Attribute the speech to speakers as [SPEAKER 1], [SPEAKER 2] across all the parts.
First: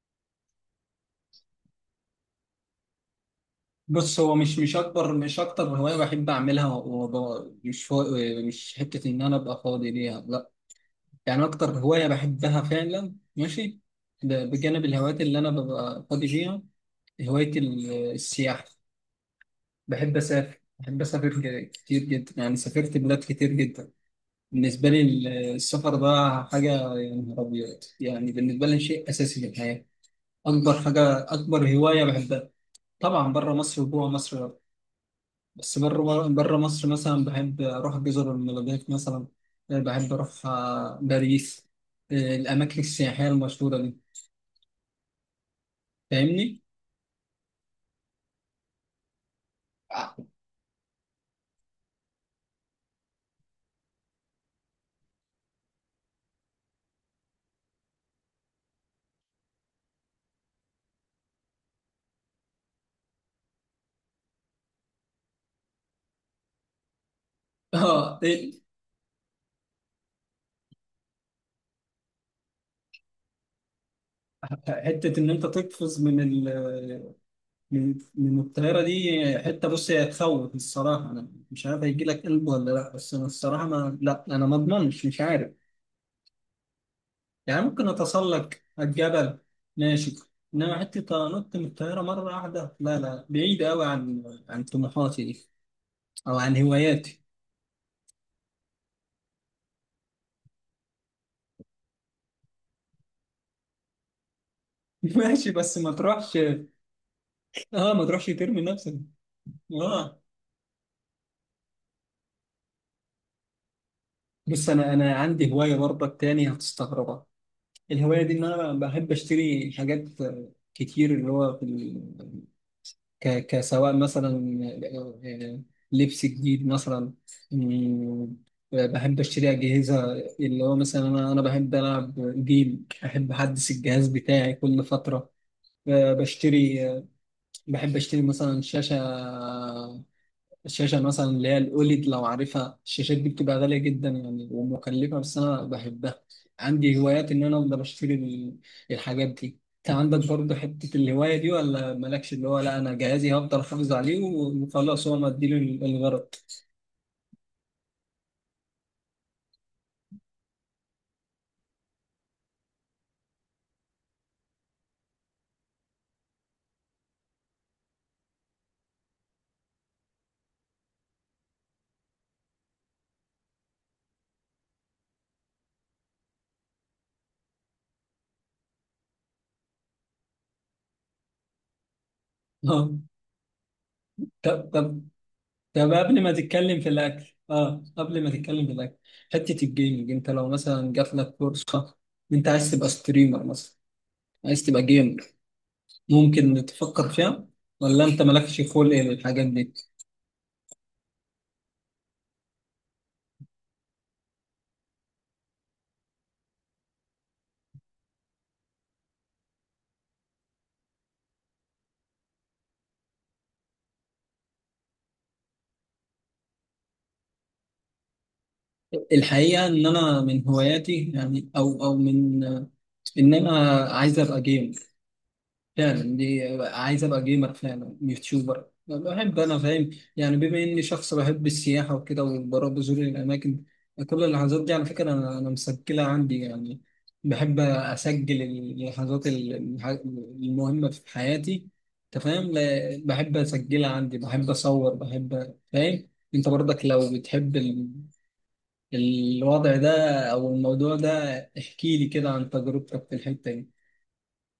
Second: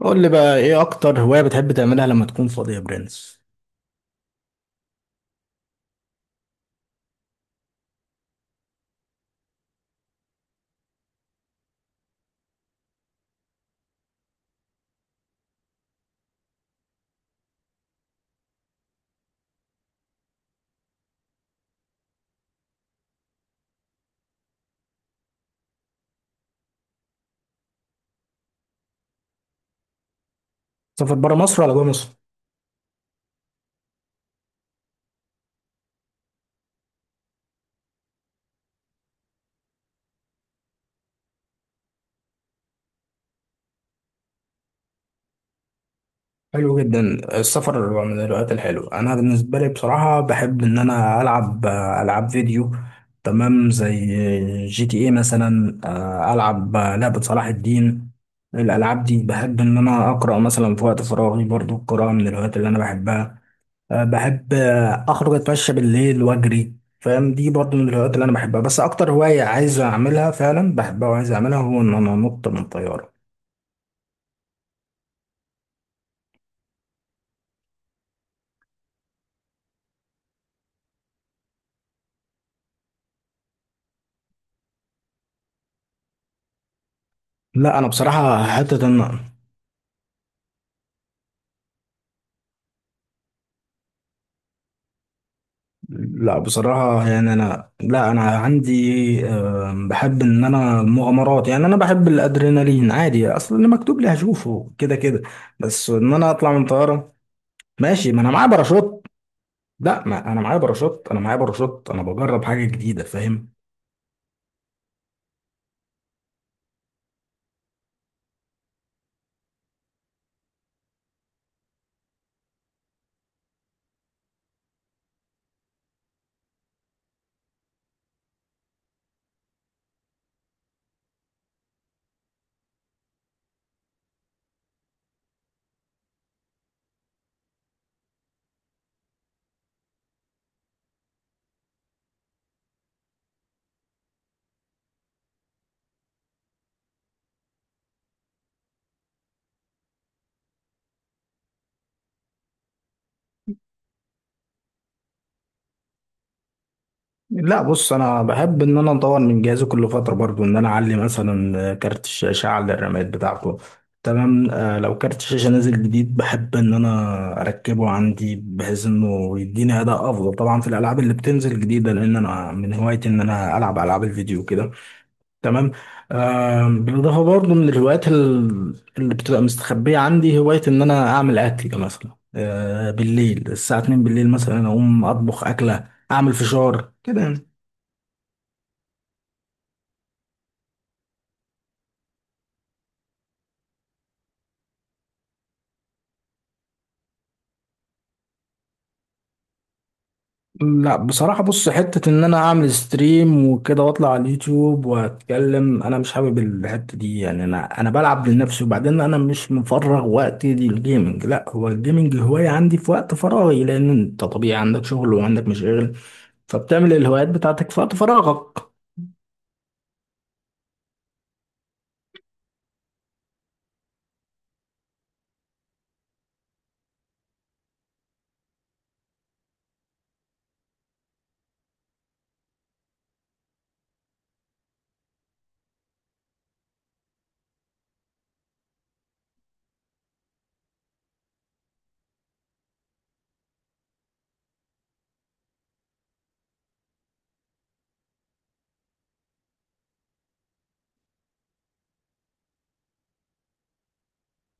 [SPEAKER 1] قول لي بقى ايه اكتر هواية بتحب تعملها لما تكون فاضي يا برنس؟
[SPEAKER 2] بص، هو مش اكبر، مش اكتر هوايه بحب اعملها. مش حته ان انا ابقى فاضي ليها. لا، يعني اكتر هوايه بحبها فعلا. ماشي، ده بجانب الهوايات اللي انا ببقى فاضي ليها. هوايه السياحه. بحب اسافر، بحب اسافر كتير جدا. يعني سافرت بلاد كتير جدا. بالنسبه لي السفر ده حاجه، يا نهار ابيض. يعني بالنسبه لي شيء اساسي في الحياه. اكبر
[SPEAKER 1] سفر
[SPEAKER 2] حاجه،
[SPEAKER 1] برا مصر
[SPEAKER 2] اكبر
[SPEAKER 1] ولا جوه
[SPEAKER 2] هوايه
[SPEAKER 1] مصر؟
[SPEAKER 2] بحبها. طبعا بره مصر وجوه مصر. بس بره مصر مثلا بحب أروح جزر المالديف مثلا. بحب أروح باريس. الأماكن السياحية المشهورة دي. فاهمني؟
[SPEAKER 1] حلو جدا. السفر من الهوايات الحلوة، انا بالنسبة لي بصراحة بحب ان انا العب العاب فيديو، تمام، زي جي تي ايه مثلا. العب لعبة صلاح الدين. الالعاب دي بحب ان انا اقرا مثلا في وقت فراغي، برضو القراءة من الهوايات اللي انا بحبها. بحب اخرج اتمشى بالليل واجري، فاهم؟ دي برضو من الهوايات
[SPEAKER 2] اه
[SPEAKER 1] اللي انا
[SPEAKER 2] إيه،
[SPEAKER 1] بحبها، بس اكتر هواية عايز اعملها فعلا، بحبها وعايز اعملها، هو ان انا انط من طيارة.
[SPEAKER 2] حتة إن أنت تقفز من ال من من الطيارة دي. حتة، بص، هي تخوف الصراحة. أنا مش عارف هيجي لك قلب ولا لأ، بس أنا الصراحة، ما لأ، أنا ما أضمنش، مش عارف. يعني
[SPEAKER 1] لا انا
[SPEAKER 2] ممكن
[SPEAKER 1] بصراحة
[SPEAKER 2] أتسلق
[SPEAKER 1] حتة ان
[SPEAKER 2] الجبل، ماشي. إنما حتة أنط من الطيارة مرة واحدة، لا لا، بعيدة أوي عن طموحاتي دي، او
[SPEAKER 1] لا
[SPEAKER 2] عن
[SPEAKER 1] بصراحة
[SPEAKER 2] هواياتي.
[SPEAKER 1] يعني انا، لا انا عندي، بحب ان انا مغامرات، يعني انا بحب الادرينالين عادي، اصلا اللي مكتوب لي هشوفه كده كده.
[SPEAKER 2] ماشي، بس
[SPEAKER 1] بس
[SPEAKER 2] ما
[SPEAKER 1] ان انا
[SPEAKER 2] تروحش.
[SPEAKER 1] اطلع من طيارة.
[SPEAKER 2] اه، ما
[SPEAKER 1] ماشي، ما
[SPEAKER 2] تروحش
[SPEAKER 1] انا معايا
[SPEAKER 2] ترمي نفسك.
[SPEAKER 1] باراشوت. لا،
[SPEAKER 2] اه.
[SPEAKER 1] ما انا معايا باراشوت، انا معايا باراشوت، انا بجرب حاجة جديدة، فاهم؟
[SPEAKER 2] بس انا عندي هوايه برضك تاني هتستغربها. الهوايه دي ان انا بحب اشتري حاجات كتير، اللي هو كسواء مثلا، آه، آه، لبس جديد مثلا. مم، بحب اشتري اجهزه. اللي هو مثلا انا بحب العب جيم. بحب احدث الجهاز بتاعي كل فتره. بشتري بحب اشتري مثلا شاشه. الشاشة مثلا اللي هي الأوليد لو عارفها. الشاشات دي بتبقى غالية جدا يعني ومكلفة، بس أنا بحبها. عندي هوايات إن أنا أفضل أشتري الحاجات دي. أنت عندك برضه حتة الهواية دي ولا مالكش؟ اللي هو لا، أنا جهازي هفضل أحافظ عليه وخلاص، هو مديله الغرض.
[SPEAKER 1] لا بص، انا بحب ان انا اطور من جهازي كل فتره برضو، ان انا اعلي مثلا كارت الشاشه، اعلى الرامات بتاعته. تمام. لو كارت الشاشه نازل جديد، بحب ان انا اركبه عندي، بحيث انه يديني اداء افضل طبعا في الالعاب اللي بتنزل جديده، لان انا من هوايتي ان انا العب العاب الفيديو كده. تمام. بالاضافه برضو من الهوايات اللي بتبقى مستخبيه عندي، هوايه ان انا اعمل اكل مثلا،
[SPEAKER 2] آه.
[SPEAKER 1] بالليل الساعه 2
[SPEAKER 2] طب
[SPEAKER 1] بالليل مثلا،
[SPEAKER 2] طب
[SPEAKER 1] اقوم اطبخ اكله،
[SPEAKER 2] طب قبل ما
[SPEAKER 1] اعمل
[SPEAKER 2] تتكلم في
[SPEAKER 1] فشار كده
[SPEAKER 2] الأكل،
[SPEAKER 1] يعني.
[SPEAKER 2] قبل ما تتكلم في الأكل حتة الجيمنج، أنت لو مثلا جات لك فرصة، أنت عايز تبقى ستريمر مثلا، عايز تبقى جيمر، ممكن نتفكر فيها، ولا انت مالكش خلق للحاجات دي؟
[SPEAKER 1] لا بصراحة، بص، حتة ان انا اعمل ستريم وكده واطلع على اليوتيوب واتكلم، انا مش حابب الحتة دي يعني. انا بلعب لنفسي، وبعدين انا مش مفرغ وقتي للجيمنج. لا، هو الجيمنج هواية عندي في وقت فراغي، لان انت طبيعي عندك شغل وعندك مشاغل، فبتعمل الهوايات بتاعتك في وقت فراغك.
[SPEAKER 2] الحقيقه ان انا من هواياتي يعني، او من ان انا عايز ابقى جيم عايز ابقى جيمر فعلا، يوتيوبر، بحب انا، فاهم؟ يعني بما اني شخص بحب السياحه وكده، وبروح بزور الاماكن. كل اللحظات دي على فكره انا مسجلها عندي يعني. بحب اسجل اللحظات المهمه في حياتي. انت فاهم؟ بحب اسجلها عندي، بحب اصور، بحب، فاهم. انت برضك لو بتحب الوضع ده، او الموضوع ده، احكي لي كده عن تجربتك في الحته دي.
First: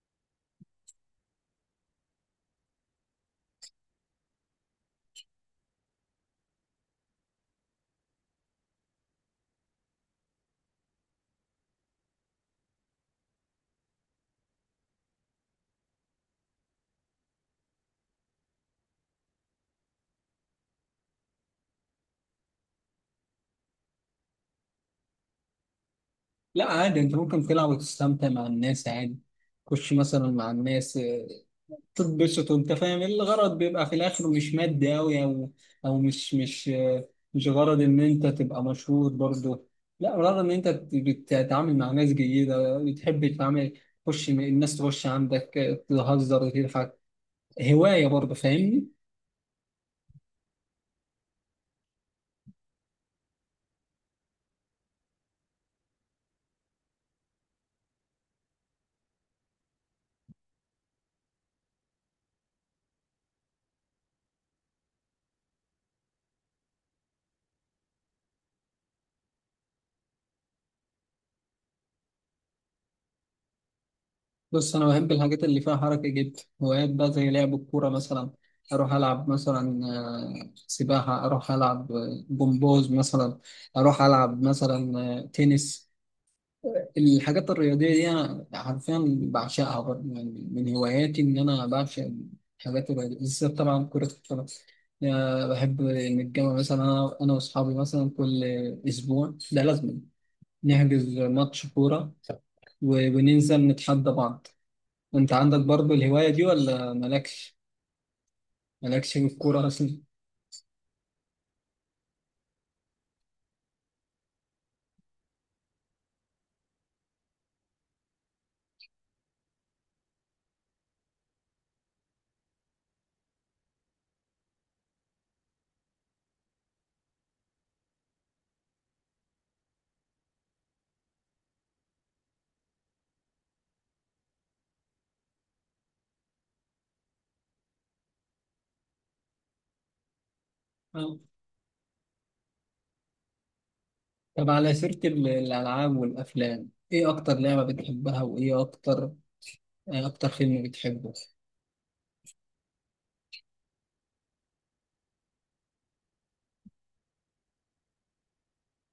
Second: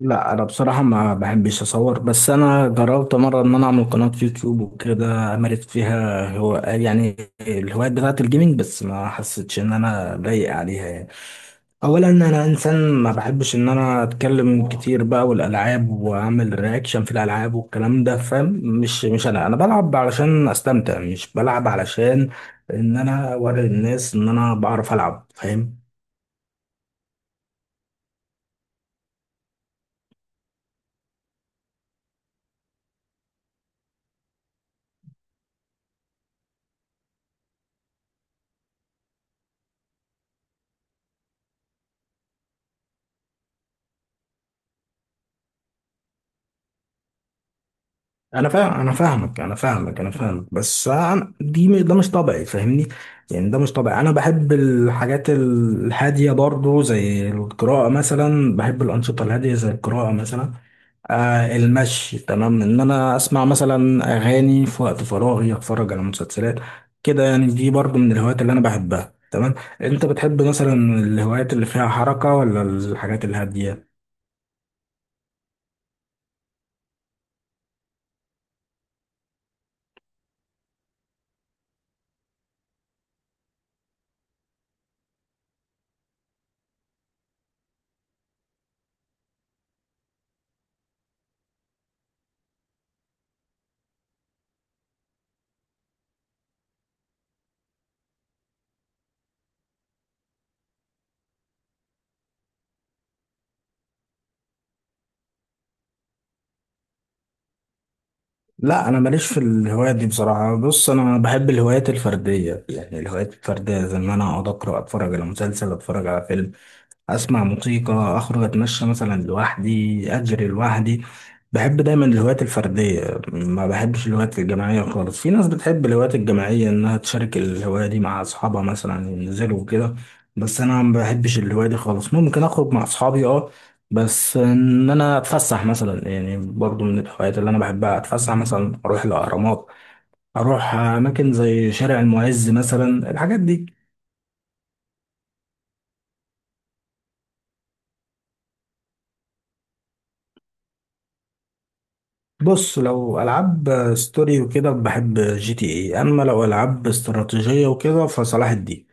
[SPEAKER 1] لا انا بصراحه ما بحبش اصور، بس انا جربت مره ان انا اعمل قناه يوتيوب وكده، مارست فيها هو يعني الهوايات بتاعه الجيمنج، بس ما حسيتش ان انا لايق عليها يعني. اولا انا انسان ما بحبش ان انا اتكلم كتير بقى والالعاب واعمل رياكشن في الالعاب والكلام ده، فاهم؟ مش انا بلعب علشان استمتع، مش بلعب علشان ان انا اوري الناس ان انا بعرف العب، فاهم؟
[SPEAKER 2] لا، عادي، انت ممكن تلعب وتستمتع مع الناس عادي. خش مثلا مع الناس، تتبسط، وانت فاهم الغرض بيبقى في الاخر مش مادي اوي، او مش غرض ان انت تبقى مشهور برضه. لا، غرض ان انت بتتعامل مع ناس جيدة، بتحب تتعامل. تخش الناس، تخش عندك، تهزر وتضحك. هواية برضه،
[SPEAKER 1] انا فاهم،
[SPEAKER 2] فاهمني؟
[SPEAKER 1] انا فاهمك انا فاهمك انا فاهمك، بس أنا دي ده مش طبيعي فاهمني. يعني ده مش طبيعي، انا بحب الحاجات الهاديه برضو، زي القراءه مثلا، بحب الانشطه الهاديه زي القراءه مثلا. آه المشي، تمام، ان انا اسمع مثلا اغاني في وقت فراغي، اتفرج على مسلسلات كده يعني، دي برضو من الهوايات اللي انا بحبها تمام. انت بتحب مثلا الهوايات اللي فيها حركه ولا الحاجات الهاديه؟
[SPEAKER 2] بص، أنا بحب الحاجات اللي فيها حركة جدا. هوايات بقى زي لعب الكورة مثلا. أروح ألعب مثلا سباحة، أروح ألعب جمباز مثلا، أروح ألعب مثلا تنس. الحاجات الرياضية دي أنا حرفيا بعشقها برضه. يعني من هواياتي إن أنا بعشق الحاجات الرياضية، بالذات طبعا كرة القدم. أنا بحب نتجمع مثلا، أنا وأصحابي مثلا كل أسبوع، ده لازم نحجز ماتش كورة، وننزل نتحدى بعض. أنت عندك برضه الهواية دي ولا مالكش؟
[SPEAKER 1] لا انا
[SPEAKER 2] مالكش في
[SPEAKER 1] ماليش في
[SPEAKER 2] الكورة
[SPEAKER 1] الهوايات
[SPEAKER 2] أصلا؟
[SPEAKER 1] دي بصراحه. بص، انا بحب الهوايات الفرديه يعني، الهوايات الفرديه زي ان انا اقعد اقرا، اتفرج على مسلسل، اتفرج على فيلم، اسمع موسيقى، اخرج اتمشى مثلا لوحدي، اجري لوحدي. بحب دايما الهوايات الفرديه، ما بحبش الهوايات الجماعيه خالص. في ناس بتحب الهوايات الجماعيه، انها تشارك الهوايه دي مع اصحابها مثلا، ينزلوا وكده، بس انا ما بحبش الهوايه دي خالص. ممكن اخرج مع اصحابي، اه، بس ان انا اتفسح مثلا، يعني برضو من الهوايات اللي انا بحبها، اتفسح مثلا، اروح الاهرامات، اروح
[SPEAKER 2] آه.
[SPEAKER 1] اماكن زي شارع المعز مثلا، الحاجات دي.
[SPEAKER 2] طب، على سيرة الألعاب والأفلام، إيه أكتر لعبة بتحبها، وإيه أكتر فيلم بتحبه؟
[SPEAKER 1] بص، لو العاب ستوري وكده بحب جي تي اي، اما لو العاب استراتيجيه وكده فصلاح الدين.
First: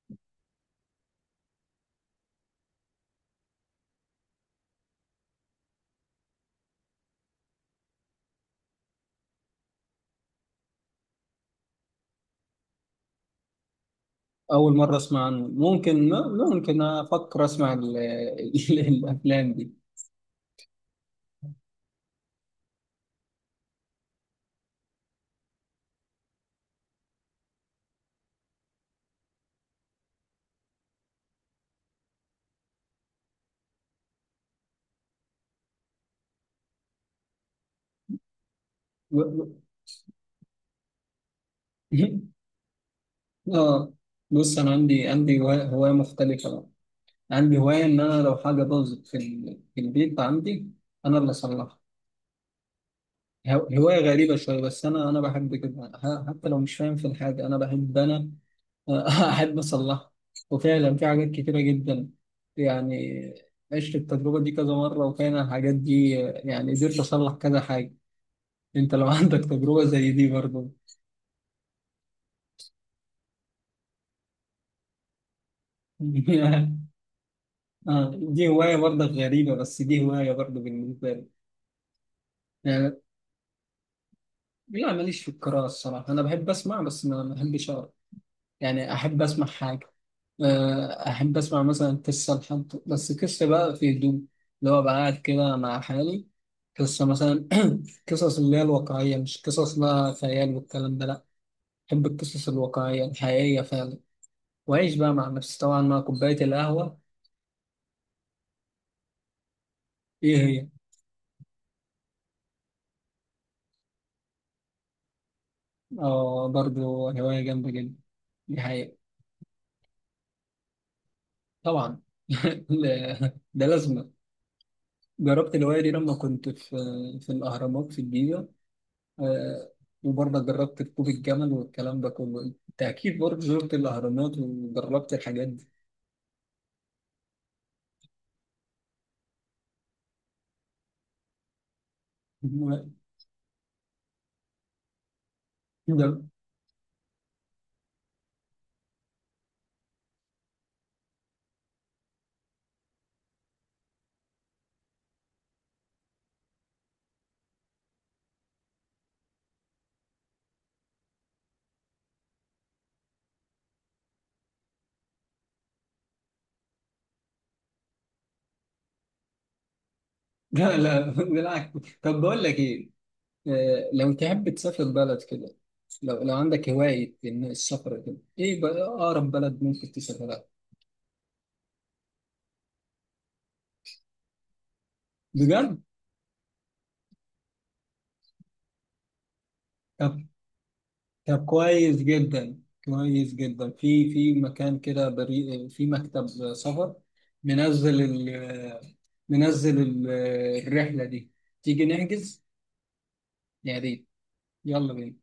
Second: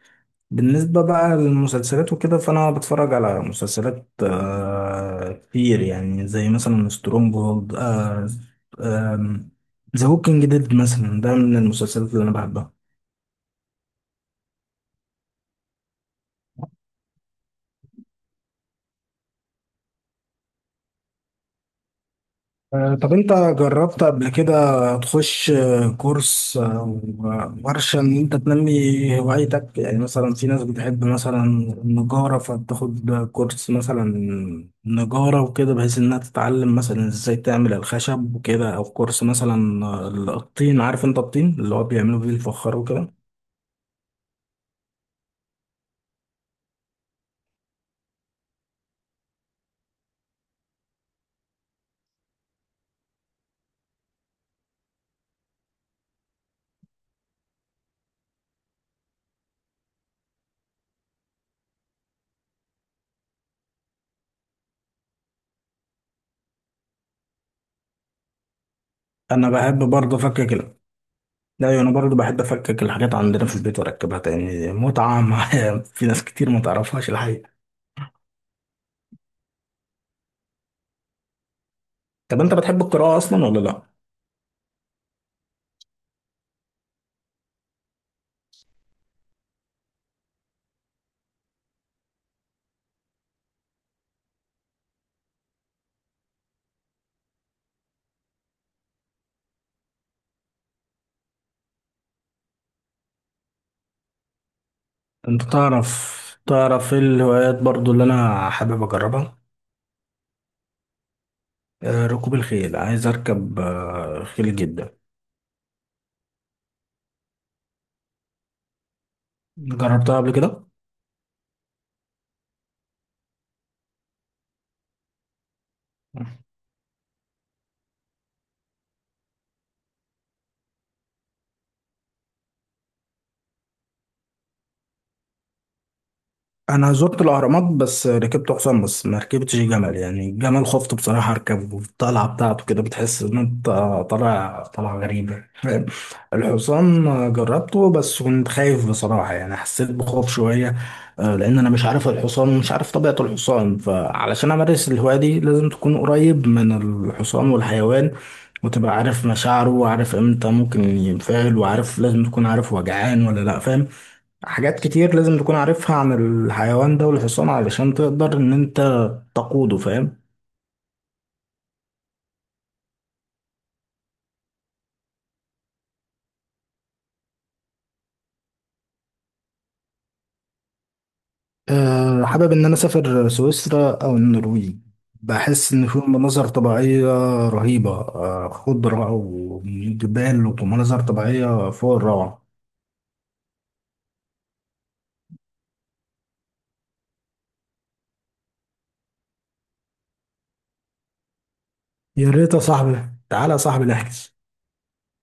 [SPEAKER 1] بالنسبه بقى للمسلسلات وكده، فانا بتفرج على مسلسلات كتير يعني، زي مثلا سترونج هولد، ذا هوكينج ديد مثلا، ده من المسلسلات اللي انا بحبها.
[SPEAKER 2] أول مرة أسمع عنه. ممكن أفكر أسمع الأفلام دي.
[SPEAKER 1] طب انت جربت قبل كده تخش كورس او ورشة ان انت تنمي هوايتك؟ يعني مثلا في ناس بتحب مثلا النجارة، فبتاخد كورس مثلا نجارة وكده، بحيث انها تتعلم مثلا ازاي تعمل الخشب وكده، او
[SPEAKER 2] و-
[SPEAKER 1] كورس
[SPEAKER 2] و-
[SPEAKER 1] مثلا الطين، عارف انت الطين اللي هو بيعملوا بيه الفخار وكده.
[SPEAKER 2] آه بص، أنا عندي هواية مختلفة بقى. عندي هواية إن أنا لو حاجة باظت في البيت عندي، أنا اللي أصلحها. هواية غريبة شوية، بس أنا بحب كده، حتى لو مش فاهم في الحاجة، أنا بحب أنا أحب أصلحها. وفعلا في حاجات كتيرة جدا يعني، عشت التجربة دي كذا مرة، وكان الحاجات دي يعني قدرت أصلح كذا حاجة. انت لو عندك
[SPEAKER 1] انا بحب
[SPEAKER 2] تجربة زي
[SPEAKER 1] برضه
[SPEAKER 2] دي
[SPEAKER 1] افكك
[SPEAKER 2] برضه؟
[SPEAKER 1] لا ايوه، انا برضه بحب افكك الحاجات عندنا في البيت واركبها تاني، متعة معايا في ناس كتير ما تعرفهاش الحقيقة.
[SPEAKER 2] دي هواية برضه غريبة، بس دي هواية برضه بالنسبة لي،
[SPEAKER 1] طب انت بتحب
[SPEAKER 2] يعني.
[SPEAKER 1] القراءة اصلا ولا لا؟
[SPEAKER 2] لا، ماليش في القراءة الصراحة. أنا بحب أسمع، بس ما بحبش أقرأ. يعني أحب أسمع حاجة، أحب أسمع مثلا قصة، لحد، بس قصة بقى في هدوء، اللي هو بقى قاعد كده مع حالي، قصة مثلا، قصص اللي هي الواقعية، مش قصص بقى خيال والكلام ده، لا. بحب القصص الواقعية الحقيقية فعلا، وأعيش بقى مع
[SPEAKER 1] انت
[SPEAKER 2] نفسي، طبعا
[SPEAKER 1] تعرف،
[SPEAKER 2] مع كوباية
[SPEAKER 1] تعرف
[SPEAKER 2] القهوة.
[SPEAKER 1] ايه الهوايات برضو اللي انا حابب اجربها؟
[SPEAKER 2] إيه هي؟
[SPEAKER 1] ركوب الخيل، عايز اركب خيل جدا.
[SPEAKER 2] اه، برضه هواية جامدة جدا دي، حقيقة.
[SPEAKER 1] جربتها قبل كده؟
[SPEAKER 2] طبعا. ده لازمة. جربت الهواية دي لما كنت في الأهرامات في الجيزة. آه، وبرضه جربت ركوب الجمل والكلام ده كله. أنت أكيد برضه زرت الأهرامات وجربت الحاجات دي.
[SPEAKER 1] انا زرت الاهرامات بس ركبت حصان، بس ما ركبتش جمل يعني. الجمل خفت بصراحه اركبه، الطلعه بتاعته كده بتحس ان انت طالع طلعه غريبه، فاهم؟
[SPEAKER 2] ده-
[SPEAKER 1] الحصان جربته بس كنت خايف بصراحه يعني، حسيت بخوف شويه. لان انا مش عارف الحصان ومش عارف طبيعه الحصان، فعلشان امارس الهوايه دي لازم تكون قريب من الحصان والحيوان، وتبقى عارف مشاعره، وعارف امتى ممكن ينفعل، وعارف لازم تكون عارف هو جعان ولا لا، فاهم؟ حاجات كتير لازم تكون عارفها عن الحيوان ده والحصان، علشان تقدر ان انت تقوده، فاهم؟
[SPEAKER 2] لا لا، بالعكس. طب بقول لك إيه، لو تحب تسافر بلد كده، لو عندك هواية إن السفر كده، إيه بقى أقرب بلد ممكن تسافرها؟
[SPEAKER 1] أه حابب ان انا اسافر سويسرا او النرويج، بحس
[SPEAKER 2] بجد؟
[SPEAKER 1] ان فيهم مناظر طبيعية رهيبة، أه، خضرة
[SPEAKER 2] طب،
[SPEAKER 1] وجبال ومناظر طبيعية
[SPEAKER 2] كويس
[SPEAKER 1] فوق الروعة.
[SPEAKER 2] جدا، كويس جدا. في مكان كده بريء، في مكتب سفر، منزل ال منزل الرحلة دي، تيجي
[SPEAKER 1] يا
[SPEAKER 2] نحجز؟
[SPEAKER 1] ريت يا صاحبي، تعالى يا
[SPEAKER 2] يا
[SPEAKER 1] صاحبي
[SPEAKER 2] ريت،
[SPEAKER 1] نحجز.
[SPEAKER 2] يلا بينا.